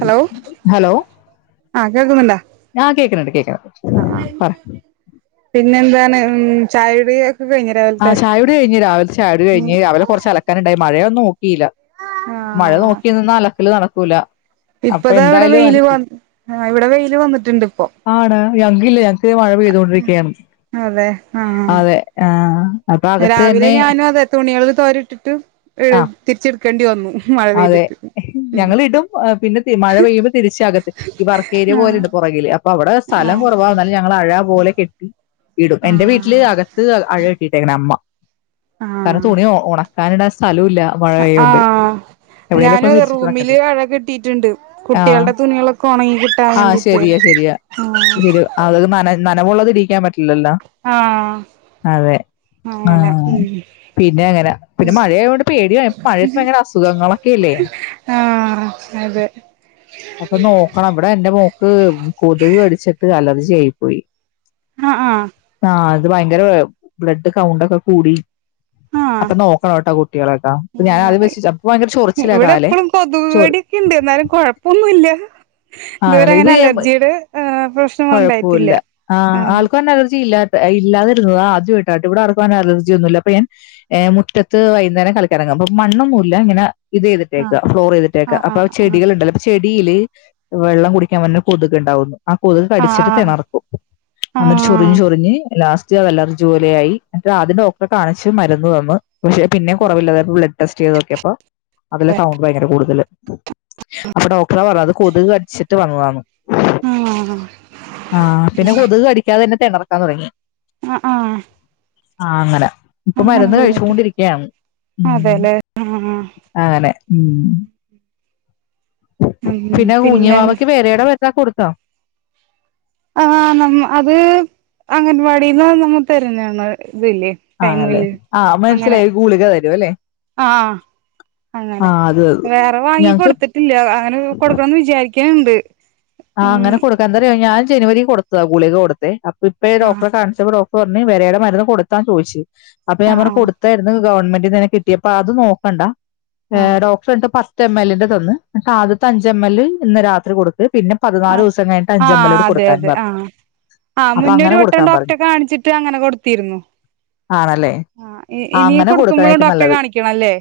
Hello ആഹ് കേക്കുന്നുണ്ടാ ഞാ കേക്ക്ണണ്ട് കേക്കണണ്ട് ആഹ് ആഹ് പിന്നെ എന്താണ് ചായുടി ഒക്കെ കഴിഞ്ഞി ആഹ് ചായുടി കഴിഞ്ഞ് രാവിലത്തെ ചായുടി കഴിഞ്ഞ് രാവിലെ കൊറച്ച് അലക്കാനുണ്ടായി മഴയൊന്ന ക്കിലാ മഴ ആഹ് നോക്കി നിന്ന അലക്കല് നടക്കൂലാ ഇപ്പതാ ഇവടെ വെയില് വ ഇവടെ വെയില് വന്നിട്ടുണ്ട് ഇപ്പോം ആണാ ഞങ്ങക്കില്ല ഞങ്ങക്ക്ത് മഴ പെയ്തോണ്ടിരിക്കയാണ് അതെ ആഹ് അതെ ആഹ് രാവിലെ ഞാനും അതെ തുണികൾ തോരട്ടിട്ട് ഏഹ് ആ അതെ ഉം ഞങ്ങളിടും പിന്നെ മഴ പെയ്യുമ്പോ തിരിച്ചകത്തി ഈ വർക്കേരിയ ആഹ് പോലെണ്ട് പൊറകില് അപ്പോ അവടെ സ്ഥലം ആഹ് കൊറവാ എന്നാലും ഞങ്ങള് അഴ പോലെ കെട്ടി ഇടും എന്റെ വീട്ടില് അക ത്ത് അഴ കെട്ടിട്ടേക്കണെ അമ്മ കാരണം ആഹ് തുണി ഒണക്കാനിട സ്ഥല ഇല്ല മഴ ആയോണ്ട് ഞാനു അതെ റൂമില് അഴ കെട്ടിട്ട്ണ്ട് ആഹ് കുട്ടികൾടെ തുണികളൊക്കെ ഒണങ്ങി കിട്ടാൻ ആഹ് വേണ്ടിട്ട് ശരിയാ ശരിയാ ശരി അത് നന നനവുള്ളതിടിക്കാൻ പറ്റില്ലല്ലോ ആഹ് അതെ അങ്ങനെ ആഹ് ഉം പിന്നെ അങ്ങനെ പിന്നെ മഴയയൊണ്ട് പേടിയ മഴയത്ത് ഭയങ്കര അസുഖങ്ങ ആഹ് അതെ അപ്പ നോക്കണം ഇവടെ എന്റെ മോക്ക് കൊതുക് കടിച്ചിട്ട് അലർജി ആയി പോയി ആഹ് ആഹ് ആഹ് അത് ഭയങ്കര ബ്ലഡ് കൗണ്ടക്കെ കൂടി ആഹ് അപ്പ നോക്കണം കേട്ടാ കുട്ടികളൊക്കെ അപ്പം ഞാൻ ആദ്യം [unintelligible] അവക്ക് ഭയങ്കര ചൊ ഇവടെ എപ്പഴും കൊതുകടിക്കെണ്ട് എന്നാലും കൊഴപ്പൊന്നുല്ല ഇതുവരെ അങ്ങനെ അലർജിടെ ഏഹ് പ്രശ്ന കൊഴപ്പോവില്ല ആഹ് [unintelligible] അലർജില്ല ഇല്ലാതിരുന്നത് ആദ്യായിട്ട് ആട്ടോ ഇവടെ ആർക്കും അങ്ങനെ അലജി ഒന്നുവില്ല അപ്പ ഞാൻ ഏഹ് മുറ്റത്ത് വൈകുന്നേരം കളിക്കിറങ്ങും അപ്പോ മണ്ണൊന്നുവില്ല ഇങ്ങനെ ഇത് ചെയ്തിട്ടേക്കാ ഫ്ലോർ ചെയ്തിട്ടേക്കാ ആഹ് അപ്പ ആഹ് ചെടികൾണ്ടല്ല ചെടില് വെള്ളം കുടിക്കാൻ വരണ കൊതുക് ഇണ്ടാവുന്ന് ആഹ് കൊതുക് ആഹ് കടിച്ചിട്ട് ആഹ് തെണർക്കും അന്നിട്ട് ആഹ് ചൊറിഞ്ഞ് ചൊറിഞ്ഞ് ലാസ്റ്റ് അലജി പോലെ ആയി എന്നിട്ട് ആദ്യം ഡോക്ടറെ കാണിച്ച് മരുന്ന് തന്ന് പഷേ പിന്നെ കൊറവില്ല അതായത് ബ്ലഡ് ടെസ്റ്റ് ചെയ്ത് നോക്കിപ്പാ അതില് കൗണ്ട് ഭയങ്കര കൂടുതല് അപ്പോ ഡോക്ടറ പറഞ്ഞത് അത് കൊതുക് കടിച്ചിട്ട് വന്നതാന്ന് ആഹ് ആഹ് ആഹ് പിന്നെ കൊതുക് കടിക്കാതെ തന്നെ തെണർക്കാൻ തൊടങ്ങി ആഹ് ആഹ് ആഹ് അങ്ങനെ ഇപ്പോ അങ്ങനെ മരുന്ന് ബുദ്ധിമുട്ട് കഴിച്ചോണ്ടിരിക്കയാണ് ഉം അതെല്ലേ ആഹ് അങ്ങനെ ഉം പിന്നെ കുഞ്ഞുവാവക്ക് വേരെ മരുന്നക്കെ കൊടുത്താ ആഹ് അത് അംഗൻവാടിന്ന് നമ്മ തരുന്നതാണ് ഇതില്ലേ ആണല്ലേ ടൈമില് ആഹ് അങ്ങനെ മനസ്സിലായി ഗൂളിക തരും അല്ലേ ആഹ് ആഹ് അങ്ങനെ അത് അത് വേറെ വാങ്ങി ഞങ്ങക്ക് കൊടുത്തിട്ടില്ല അങ്ങനെ കൊടുക്കണന്ന് വിചാരിക്കാണിണ്ട് ആഹ് അങ്ങനെ കൊടുക്ക എന്താറയൊ ഞാൻ ജനുവരി കൊടുത്തതാ ഗുളിക കൊടുത്തേ അപ്പോ ഇപ്പേ ആഹ് ഡോക്റെ കാണിച്ചപ്പോ ഡോ ടറ് പറഞ്ഞ് വേരെടെ മരുന്ന് കൊടുത്താ ചോദിച്ച് അപ്പ ഞാന് ആഹ് പറഞ്ഞ് ആഹ് കൊടു ര്ന്ന് ഗവൺമെന്റ്ന്ന് ങ്ങനെ കിട്ടിയപ്പ അത് നോക്കണ്ട ഏ ആഹ് ടോക് പണ്ട് പത്ത് എം എല്ലിന്റെ തന്ന് ആദ്യത്തെ അഞ്ച് എം എൽ ഇന്ന് രാത്രി കൊടുക്ക്‌ പിന്നെ പതിനാല് ആഹ് ദിവസം കഴിഞ്ഞട്ട് അഞ്ചമ്മലോട് കൊടുക്കാനും പറഞ്ഞു ആ അപ്പൊ മുന്നൊരു അങ്ങനെ വട്ടം കൊടുക്കാൻ ഡോക്ടറെ പറഞ്ഞു കാണിച്ചിട്ട് അങ്ങനെ കൊടുത്തിരുന്നു ആണല്ലേ ആ ഇ ഇനി അങ്ങനെ കൊടുക്കുമ്പളും കൊടുക്കണേക്കും ഡോക്ടറെ നല്ലത് കാണിക്കണം ല്ലേ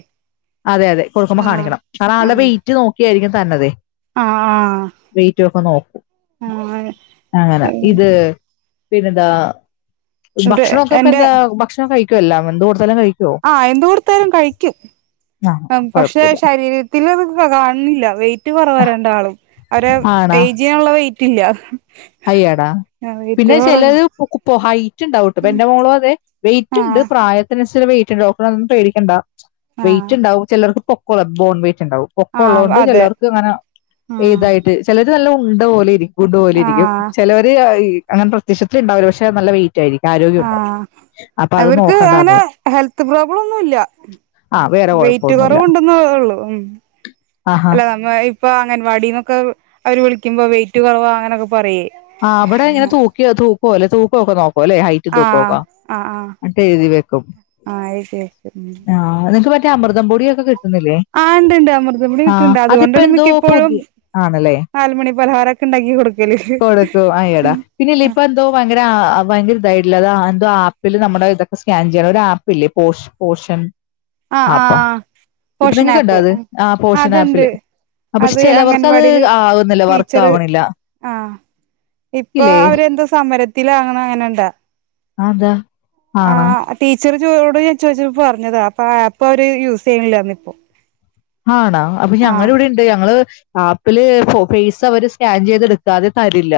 അതെ അതെ കൊടുക്കുമ്പോ കാണിക്കണം കാരണം ആളെ വെയ്റ്റ് നോക്കിയായിരിക്കും തര്നതെയ് ആഹ് ആഹ് വെയ്റ്റൊക്കെ നോക്കും ആഹ് അങ്ങനാ ആഹ് ഇത് ന്താ ഇവിടെ ഭക്ഷണൊക്കേ പ്പ എന്റെ എന്താ ഭക്ഷണം കഴിക്കോ എല്ലാം എന്ത് കൊടുത്താലും കഴി ആ എന്ത്‌ കൊടുത്താലും കഴിയ്ക്കും ആ പക്ഷെ കുഴപ്പമില്ല ശരീര ത്തിലത് കാണ് ണില്ല വെയ്റ്റ് കൊറവാ രണ്ടാളും അവരെ ഏജിനുള്ള വെയ്റ്റില്ല അയ്യോ ടാ പിന്നെ ചെലത്പ്പൊ ഹയ്റ്റ്ണ്ടാവുംട്ടൊ ഇപ്പെന്റെ മോളു അതെ വെയിറ്റ്ണ്ട് ആഹ് പ്രായ ത്തിനന്സരിച്ചുള്ള വെയ്റ്റ്ണ്ട് ഡോക്ടർ അതൊന്നും പേടിക്കണ്ട ആഹ് വയിറ്റ്ണ്ടാവും ചെലർക്ക് പൊക്കുള്ള ബോൺ വെയ്റ്റ്ണ്ടാവും ആഹ് പൊക്കൊള്ളകൊണ്ട് അതെ ചെലർക്കങ്ങനെ ഈ ആഹ് തായിട്ട് ചെലര് നല്ല ഉണ്ടപോലെ ഗുണ്ട് പോലിരിക്കും ആഹ് ചെലവര് അങ്ങനെ പ്രത്യക്ഷത്തില്ണ്ടാവില്ല പക്ഷെ നല്ല വെയി ആ അവര്ക്ക് അങ്ങനെ നോക്കണ്ടാന്ന് ഹെൽത്ത് പ്രോബ്ലഒന്നു ഇല്ല ആ വേറെ വെയ്റ്റ് കുഴപ്പമൊന്നുമില്ല കൊറവുണ്ട്ന്നെ ഒള്ളു ആഹാ അല്ല നമ്മള് ഇപ് പ്പൊ അംഗൻവാടിന്നൊക്കെ അവര് വിളിക്കുമ്പൊ വെയ്റ്റ് കൊറവാ അങ്ങനൊക്കെ പറയേ ആ അവിടെ ഇങ്ങനെ തൂക്കിയോ തൂക്ക്ഓലെ തൂക്കോക്കെ നോക്കുവല്ലേ ഹൈ റ്റും ആഹ് തൂക്കഒക്കെ ആഹ് ആഹ് ന്ന്ട്ടെഴ്തി വെക്കും ആഹ് ശരി ശരി ഉം ആ നിങ്ങക്ക് മ റ്റെ അമൃതം പൊടിയൊക്കെ കി ആ ഇണ്ട്ണ്ട് അമൃതംപൊടി ക്ട്ട്ട്ണ്ട് അതിപ്പോ അതുകൊണ്ടാണ് എന്തോ മിക്കപ്പോഴും പുതിയ ആണല്ലേ നാലുമണി പലഹാരൊക് ക്ക്ണ്ടാക്കിക്കൊട്ക്കല് വാങ്ങിയെടാ പിന്നില്ലിപ്പെന്തോ ഭയങ്കര ഭയങ്കര ഇതായിട്ടുള്ള അത് എന്തോ ആപ്പില് നമ്മുടെ ഇതൊക്കെ സ്കാൻ ചെയ്യണം ഒരു ആപ്പില്ലേ പോഷ് പോഷൺ ആ ആ നിങ്ങൾക്ക് ഉണ്ടോ പോഷണാപ്പ് അത് ആ ആ പോഷൻ അത്ണ്ട് ആപ്പില് അപ്പൊ പക്ഷെ അത് ചിലവർക്കത് അംഗൻവാടില് ആകുന്നില്ല വർക്ക് ടീച്ചറ് ആവണില്ല ആ ഇപ്പൊ ഇല്ലേ അവരെന്തോ സമരത്തിലോ [unintelligible] അതെന്താ ആ ആണോ ടീച്ചറ് ജോയോട് ഞാൻ ചോയ്ച്ചപ്പൊ പറഞ്ഞതാ ഇപ്പൊ ആ ആപ്പവര് യൂസെയ്യ്ണില്ലാർ ഞ്ഞു പ്പൊ ആണോ അപ്പൊ ഞങ്ങള് വിടീണ്ട് എന്തെയ്യ ഞങ്ങള് ആപ്പില് ഫോ ഫെയ്സവര് സ്കാൻ ചെയ്തെട്ക്കാതെ തരില്ല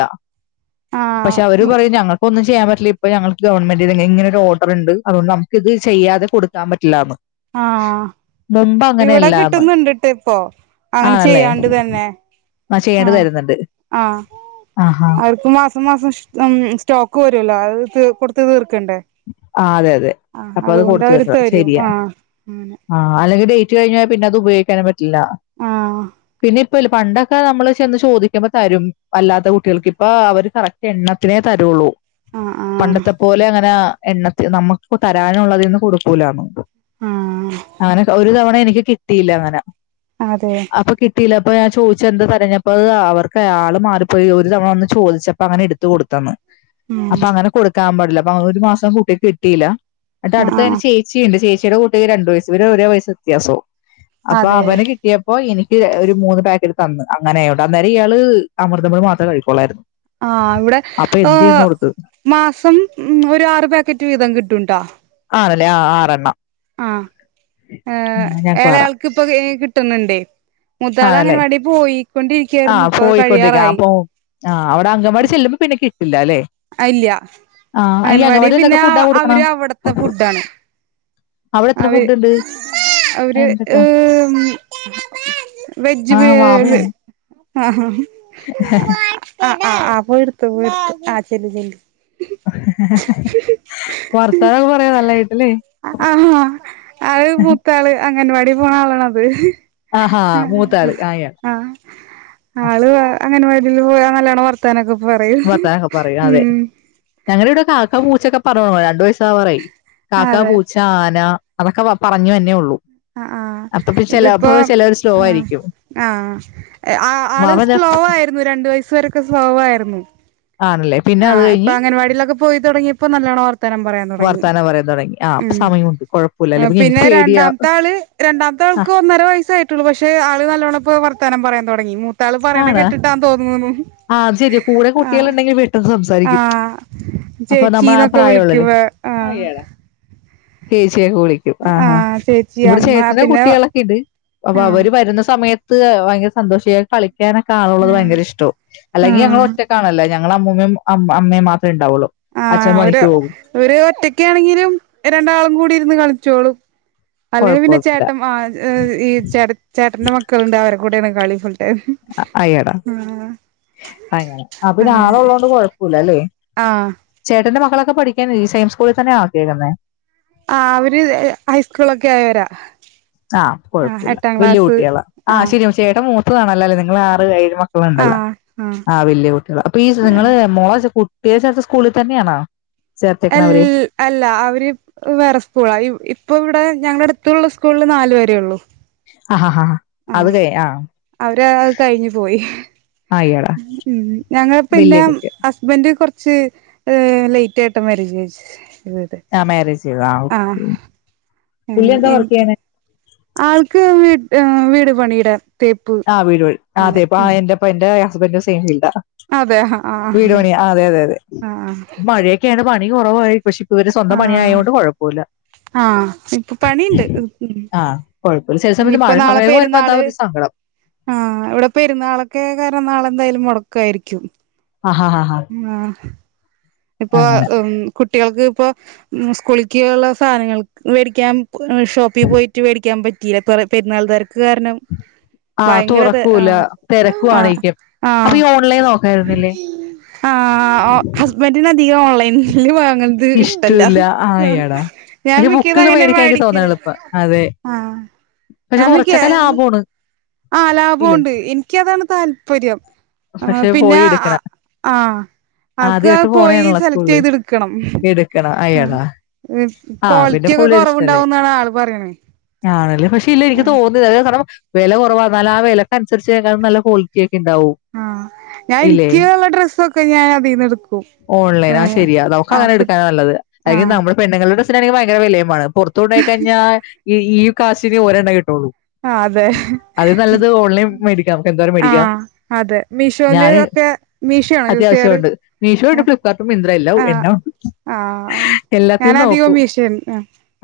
ആ പക്ഷേ അവര് പറയും ഞങ്ങൾ ക്കൊന്നും ചെയ്യാൻ പറ്റില്ലിപ്പോ ഞങ്ങക്ക് ഗവൺമെന്റിന് ഇങ്ങനൊരോഡറ്ണ്ട് അതുകൊണ്ട് നമുക്കിത് ചെയ്യാതെ കൊടുക്കാൻ പറ്റില്ലാന്ന് ക് മുമ്പങ്ങനെയല്ലാന്ന് ട്ട്ന്ന്ണ്ട്ട്ടിപ്പൊ അങ്ങനെ ചെയ്യാണ്ട് തന്നെ ആ ചെയ്യാണ്ട് തര്ന്ന്ണ്ട് ആഹ് അവര്ക്ക് മാസം മാസം സ് ഉം സ്റ്റോക്ക് വരുഅല്ലോ അത് കൊട്ത്ത് തീർക്കണ്ടേ ആ അതെ അതെ ആഹ് അപ്പത് അതുകൊണ്ട് കൊട്ത്ത് അവര് തീർക്കണം തരും ശെരിയാ ആഹ് അങ്ങനെ ആ അല്ലെങ്കി ഡേറ്റ് കഴിഞ്ഞാ പിന്നത് ഉപയോഗിക്കാനും പറ്റില്ല ആഹ് പിന്നിപ് പണ്ടൊക്കെ നമ്മള് ചെന്ന് ചോദിക്കുമ്പ തരും അല്ലാത്ത കുട്ടികൾക്ക് ഇപ്പവര് കറക്റ്റ് എണ്ണത്തിനേ തരുള്ളൂ ആഹ് ആഹ് പണ്ടത്തെപ്പോലെ അങ്ങനാ എണ്ണത്തി നമുക്ക് തരാനുള്ളതിന്ന് കൊട്ക്കൂലാന്നോ ആഹ് അങ്ങനെ ഒരു തവണ എനിക്ക് കിട്ടിയില്ലങ്ങനെ അതെയ അപ്പൊ കിട്ടിയില്ല അപ്പ ഞാൻ ചോയിച്ചെന്താ പറഞ്ഞെ അപ്പ അത് അവർക്കെ ആള് മാറിപ്പോയി ഒരു തവണ വന്ന് ചോദിച്ചപ്പങ്ങനെ എട് ത്ത് കൊട്ത്തെന്ന് ഉം അപ്പങ്ങനെ കൊട്ക്കാൻ പാടില്ല അപ്പങ്ങനെ ഒരുമാസം കുട്ടിക്ക് കിട്ടിയില്ല ആഹ് എന്നിട്ടട്ത്തന്നെ ആഹ് ചേ ച്ചീണ്ട് ചേച്ചിടെ കുട്ടിക്ക് രണ്ട് വയസ് ഇവരെ ഓരോ വയസ്സ് വ്യത്യാസവും അപ്പ അതെ അവന് കി ട്ടിയപ്പൊ എനിക്ക് ഒരു മൂന്ന് പാക്കറ്റ് തന്നു അങ്ങനെയാട്ടോ അന്നേരം ഇയാള് അമൃതം പൊടി മാത്രേ കഴിക്കൊള്ളായിരുന്നു ആഹ് ഇവിടെ ഏഹ്‌ മാസം ഒരു ആറ് പാക്കറ്റ് വീതം കിട്ടും ട്ടാ ആണല്ലേ ആഹ് ആറെണ്ണം ആഹ് ആ, ഏഹ് ഞങ്ങൾക്കും ആറാ ഏളയാൾക്ക്പ്പൊ ഈ കിട്ട്ണ്‌ണ്ടേ മുത്താള് ആണല്ലേ അംഗൻവാടി പോയിക്കൊണ്ടിരിക്കായിരുന്നു ഇപ്പൊ കഴിയാറായി ആഹ് അവടെ അംഗൻ വാടി ചെല്ലുമ്പോ പിന്നെ കിട്ടില്ല ലെ? അയ്ല്ല്യ അംഗൻവാടി എന്തൊക്കെ പിന്നെ ഫുഡാ ആഹ് കൊടുക്കണം അവര് അവ്ട്ത്തെ ഫുഡ് ആണ്. അവടെ എത്ര ഫുഡ്ണ്ട്? അവര് ഏഹ് വെജ് ആ വേ വാവയാണ് ആഹാ ഹാ. [unintelligible] ആഹ് ആഹ് ആഹ് പോയിട്ത്തോ പോയിട്ത്തോ ആ ചെല്ല് ചെല്ല്. വർത്താനം പറയാ നല്ലെ കിട്ടു ലെ? ആഹ് അത് മൂത്താള് അംഗൻവാടി പോണ ആളിണത്. ആഹാ മൂത്താള് ആയാ ആള് അ അംഗന വാടില് പോയാ നല്ലോണം വർത്താനൊക്കെ പറയും ഉം. ഞങ്ങള് ഇവടെ കാക്കാ പൂച്ച ഒക്കെ പറ [unintelligible] രണ്ടു വയസാവാറായി കാക്കാ അതെ പൂച ഞാന അതൊക്കെ വ പറഞ്ഞു വരണെ ഉള്ളൂ. അഹ് ആഹ് അപ്പൊ ഇതിപ്പോ ചിലപ്പോ ചിലർ സ്ലോ ആഹ് ആയിരിക്കും ആഹ്. ഏഹ് ആഹ് ആള് വാവ സ്റ്റോ ഇതൊക്കെ ആയിരുന്നു രണ്ടു വയസ്സ് വരെക്കെ സ്ലോവായിരുന്നു. ആണല്ലേ പിന്നെ അത് ആഹ് ഇപ്പൊ കഴിഞ്ഞ് അംഗൻ വാടിലൊക്കെ പോയി തൊടങ്ങിയപ്പോ നല്ലോണം വർത്താനം പറയാൻ തൊടങ്ങി വർത്താനം പറയാൻ തുടങ്ങി ആ അപ്പൊ ഉം സമയമുണ്ട് കുഴപ്പമില്ല ആഹ് അല്ലെങ്കിൽ എനിക്ക് പിന്നെ പേടിയാ രണ്ടാമത്താള് രണ്ടാമത്തെ ആ ആൾക്ക് ഒന്നര വയസ്സായിട്ടുള്ളു പക്ഷെ ആള് നല്ലോണം പ്പോ വർത്താനം പറയാൻ തൊടങ്ങി മൂ ത്താള് പറയ്ണെ ആണ് കെട്ടിട്ടാന്ന് തോന്നുണു ആഹ് ഇഞ്ഞ് വീട്ട്ന്ന് സംസാ ആഹ് ചേച്ചീന്നൊക്കെ വിളിക്കും ആഹ് അയ്യെടാ ചേച്ചികെ വിളി ആഹ് ആഹ് ചേച്ചി ഇവടെ അമ്മ ചേട്ടന്റെ പിന്നെ കുട്ട്യേളൊക്കെ ഇണ്ട് അപ്പൊ ആഹ് അവര് വരുന്ന സമയത്ത് ഭയങ്കര സന്തോഷ കളി ക്യാനോക്കെ ആളുള്ളത് ആഹ് ഭയങ്കര ഇഷ്ട്ടോ അല്ലെങ്കി ഞങ്ങള് ആഹ് ഒറ്റക്കാണല്ലൊ ഞ ഞങ്ങള അമ്മൂമ്മേം അം അമ്മേം മാത്രേണ്ടാവുള്ളു. ആഹ് ഒരു ഒര് ഒറ്റക്കാണെങ്കിലും രണ്ടാളും കൂടി ഇരുന്ന് കളിച്ചോളും. അല്ലെങ്കി പിന്നെ കുഴപ്പമൊന്നുമില്ല ചേട്ടൻ ആ ഏഹ് ഈ ചേട്ട ചേട്ടന്റെ മക്കള്ണ്ട് അവരെ കൂട്ടിയാണ് കളി ഫുൾ ടൈം അ അയ്യടാ ആഹ് അങ്ങനെ അപ്പ പിന്നെ അങ്ങനെ ആള് ഉള്ളോണ്ട് കൊഴപ്പുല്ല ലെ? ആഹ് ചേട്ടന്റെ മക്കളൊക്കെ പഠിക്കന്നെ ഈ സെയിം സ്കൂളിൽ തന്നെ ആക്ക്യേക്ക്ന്നെ. ആഹ് അവര് ഹൈസ്കൂളൊക്കെ ആയവരാ. ആഹ് കൊഴപ്പുല്ല എട്ടാം വെല്ല്യ ക്ലാസ് കുട്ട്യേളാ ആ ആഹ് ശരി ഓ ശരി ട്ടാ അത് മൂത്തതാണല്ലോ ലെ നിങ്ങൾ ആറ് എഴ് മ ട്ടളണ്ടല്ലോ ആഹ് വെല്ല്യ കുട്ടിളാ അപ്പൊ ഈ നിങ്ങള് മോളെ കുട്ടിയെ ചേർത്ത സ്കൂളി തന്നെയാണോ? ചേർത്തേക്കണ എൽ അവര് അല്ല അവര് വേറെ സ്കൂളാ ഇപ്പൊ ഇവടെ ഞങ്ങ ടുത്തുള്ള സ്കൂള്ള് നാല് വരേ ഉള്ളൂ. ആ ഹാ ഹാാ. ആഹ് അവര് കഴിഞ്ഞു പോയി ഹ്. ആയിടാ മ് ഞങ്ങള് പിന്നെ വലിയ കുട്ടി ഹസ്ബന്റ് കൊറച്ച് ലേയ്റ്റ് ആയിട്ട മാരേജ് കഴിച്ചേ ആ മാരേജ് ചെയ്തു ആ ആഹ് ഓക്കെ പുള്ളി എന്താ എനി വർക്ക് ചെയ്യണേ ആൾക്ക് വീ വീട് പണിടെ ആഹ് വീട് പ അതെ പ്പ എന്റെപ്പ ന്റെ ഹസ്ബന്റ് സെം ഫീൽഡാ. അതെ ഹാ ആ അ. വീട് പണി അതെ അതെ അതെ മഴയൊക്കെയാണ് പണി കൊറവായി പക്ഷേ ഇപ്പ ഇവര് സ്വന്തം ആഹ് പണിയായോണ്ട് കൊഴപ്പുല്ല. ആഹ് ഇപ്പൊ പണിണ്ട്. ആഹ് കൊഴപ്പല്ല ചെല സമയത്ത് മഴ സമയം വരുമ്പോ അതാ ഒരു സങ്കടം ആഹ് ഇവടെ പെരുന്നാളൊക്കെ കാരം നാളെ എന്തായാലും മൊടക്കായിരിക്കും. ഹ ഹ ഹാ ഹാ ആഹ് ഇപ്പൊ ആ കുട്ടികൾക്ക് ഇപ്പോ സ്കൂൾ ക്ക്ള്ള സാധനങ്ങൾ മേടിക്കാൻ ഷോപ്പിൽ പോയിട്ട് മേടിക്കാൻ പറ്റിയില്ല പെരുന്നാൾ തിരക്ക് കാരണം ആ ഭയങ്കരത് തുറക്കൂല. ആഹ് ആഹ് തിരക്കുവാണേക്കും. അപ്പൊ ആഹ് ഈ ഓൺലൈൻ നോക്കായിരുന്നില്ലേ? ആഹ് ഹസ്ബൻ്റ് നു അധികം ഓൺലൈനിൽ വാങ്ങൽ അത് ഇഷ്ടല്ല ഇഷ്ടൂല്ല. ആ എടാ. ഞാൻ പക്ഷെ മിക്കത ബുക്കൊക്കെ അങ്ങനെ മേടിക്കാൻ എനിക്ക് തോന്നാ മേടിക്കല് എളുപ്പാ. അതെ. ആ പക്ഷെ ഞാൻ മിക്ക കുറച്ചൊക്കെ ലാഭമാണ് ആ ലാഭമുണ്ട് എനിക്ക് അതാണ് താല്പര്യം ആ പക്ഷെ പിന്നെ പോയി എടുക്കണം. ആ അവർക്ക് ആദ്യായിട്ട് പോയി പോണേണല്ലോ സെലക്ട് സ്കൂളില്. ചെയ്തടുക്ക കണം എടുക്കണം. ആ എടാ. ആ പിന്നെ ക്വാളിറ്റി ഒക്കെ പുള്ളിയുടെ ഇഷ്ടല്ലേ? കുറവുണ്ടാവും ന്നാണ് ആള് പറയണേ ആണല്ലേ പക്ഷെ ഇല്ല എനിക്ക് ആഹ് തോന്നിയ അത് കാരണം വില കുറവാന്നാല ആ വിലക്ക് അനുസരിച്ച് തീർച്ച യായും നല്ല കൊളിറ്റി ഒക്കെ ഉണ്ടാവും ആഹ് ഞാൻ എനിക്ക്ള്ള ഡ്രസ്സൊക്കെ ഞാൻ അതിൽന്ന എടുക്കു ഓൺലൈൻ ആ ശരിയാ നമുക്ക് അങ്ങനെ എടുക്കാനാണ് നല്ലത് അ ആഹ് നമ്മുടെ പെണ്ണുങ്ങളുടെ ഡ്രസ്സ് നാണെങ്കിൽ ഭയങ്കര വിലയു മാണ് പൊറത്തുകടയി കഴിഞ്ഞാൽ ഈ ഈ കാശിനേ ഒരെണ്ണ കിട്ടുള്ളൂ ആഹ് അതെ അത് നല്ലത് ഓൺലൈൻ മേടിക്കാം നമുക്ക് എന്തോരം മേടിക്കാം ആഹ് അതെ മീഷോല് ഞാൻ ഒക്കെ മിഷോ ആണോ യൂസ് ചെയ്യാറ് അത്യാവശ്യമുണ്ട് മീഷോ ഉണ്ട് ആഹ് ഫ്ലിപ്കാർട്ടും മിന്ത്ര എല്ലാം ആഹ് എല്ലാം ഉണ്ട് ആഹ് എല്ലാത്തി ഞാനധികവും നോക്കും മീഷോയാണ്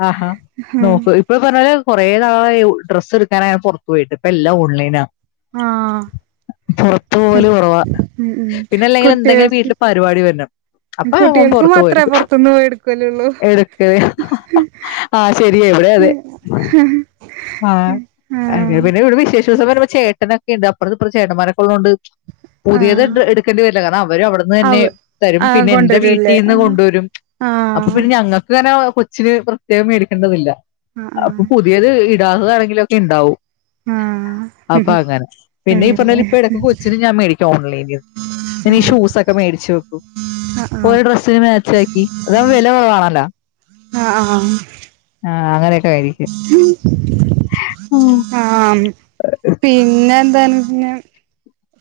ആഹാ ആഹ് നോക്കൂ ഇപ്പൊ പറഞ്ഞാല് കുറേ നാൾ ആയി ഡ്രസ്സ് എടുക്കാനായിപുറത്ത് പോയിട്ട് ഇപ്പൊ എല്ലാം ഓൺലൈനാ ആഹ് പുറത്ത് പോവൽ കുറവാ ഉം ഉം പിന്നെ അല്ലെങ്കില് എന്തെങ്കും കുട്ടികൾക്ക് വീട്ടില് പരിപാടി വരണം അപ്പൊ അവൻ കുട്ടികൾക്ക് പുറത്ത് മാത്രേ പോയിരുന്നു പൊറത്ത് ന്നും പോയി എടുക്കല്ലള്ളൂ ആഹ് ശരിയവിടെ അതെ ഹഹ ആഹ് പിന്നെ ഇവിടെ വിശേഷസം വരുമ്പോ ചേട്ടനൊക്കെ ഉണ്ട് അപ്പുറ ഇപ്പറ ചേട്ടന്മാരൊകേ ഉള്ളത് കൊണ്ട് പുതിയത് ആഹ് എടുക്കേണ്ടി വരില്ല കാരണം അവര് അവിടുന്ന് അവ തന്നെ തരും ആ പിന്നെ എന്റെ കൊണ്ടുവരൂല്ലേ ആ വീട്ടിൽന്ന് കൊണ്ടുവരും അപ്പൊ ആഹ് പിന്നെ ഞങ്ങൾക്ക് ഇങ്ങനെ കൊച്ചിന് പ്രത്യേകം മേടിക്കേണ്ടതില്ല അപ്പൊ ആഹ് പുതിയത് ഇടാക്കുകയാണെങ്കിലും ഒക്കെ ഉണ്ടാവും ആഹ് അപ്പൊ ആഹ് അങ്ങനെ പിന്നെ ഈ അങ്ങനെ പറഞ്ഞാല് ഇപ്പ ഇടക്ക കൊച്ചി ഞാൻ മേടിക്കും ഓൺലൈനി ഞാനീ ഷൂസ് ഒക്കെ മേടിച്ച് വെക്കും ആഹ് ഓര് ഡ്രസ്സിന് മാച്ച ആക്കി അതാവ്പ വില കുറവാണല്ലോ ആഹ് ആഹ് ആഹ് അങ്ങനെയൊക്കെ ആയിരിക്കും ഉം ഉം ആം പിന്നെ എന്താണ് പിന്നെ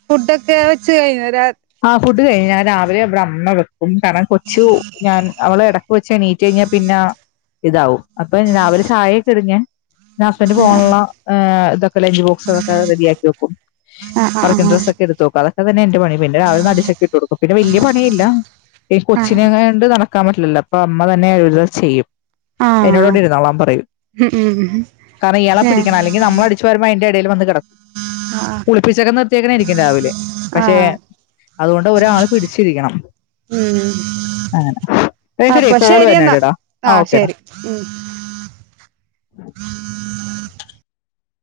ഫുഡൊക്കെ വെച്ച് കഴിഞ്ഞു രാ ആഹ് ഫുഡ് കഴിഞ് ഞാൻ രാവിലെവിടെ വന്നത് അപ്പം കണം കൊച്ചു ഞാൻ അവള ഇടക്ക് വെച്ചാ നീറ്റ് കഴിഞ്ഞാൽ പിന്നെ ഇതാവും അപ്പൊ രാവിലെ ചായയൊക്കെ ഇടും ഞാൻ എന്റെ ഹസ്ബൻന്റ് പോകണുള്ള ഹ് ഇതൊക്കെ ലഞ്ച് ബോക്സ്ഒക്കെ റെഡിയാക്കി വെക്കും ആഹ് ആഹ് തൊക്ക അതൊ തന്നെ എന്റെ പണി പിന്നെ രാവിലെ അടിച്ചൊക്കെട്ട കൊടുക്ക പിന്നെ വലിയ പണിയില്ലഈ ആഹ് കൊച്ചിനെയും കൊണ്ട് നട ക്കാൻ പറ്റില്ലല്ലോ അപ്പൊ അമ്മ തന്നെ എല്ലാം ചെയ്യും എന്നോട് ആഹ് ഇവിടെ ഇരുന്നോളൻ പറയും ഉം ഉം കാരണം ഇയാളെ ഏഹ് പിടിക്കണം അല്ലെ ങ്കി നമ്മള അടിച്ചു വരുമ്പോ അതിന്റെ ഇടയിൽ വന്ന് കിടക്കും ആഹ് കുളിപ്പിച്ചക്കെ നിർത്തിയേക്കനെ ആയിരിക്കും രാവിലെ പക്ഷെ ആഹ് അതുകൊണ്ട് ഒരാള് പിടിച്ചിരിക്കണം ഉം അങ്ങനെ എനിക്ക് ഒരു അപ്പൊ കോള് ശരി എന്നാ വര്ണണ്ട്ണ്ടടാ ആഹ് ഓക്കേ ടാ ശരി ഉം.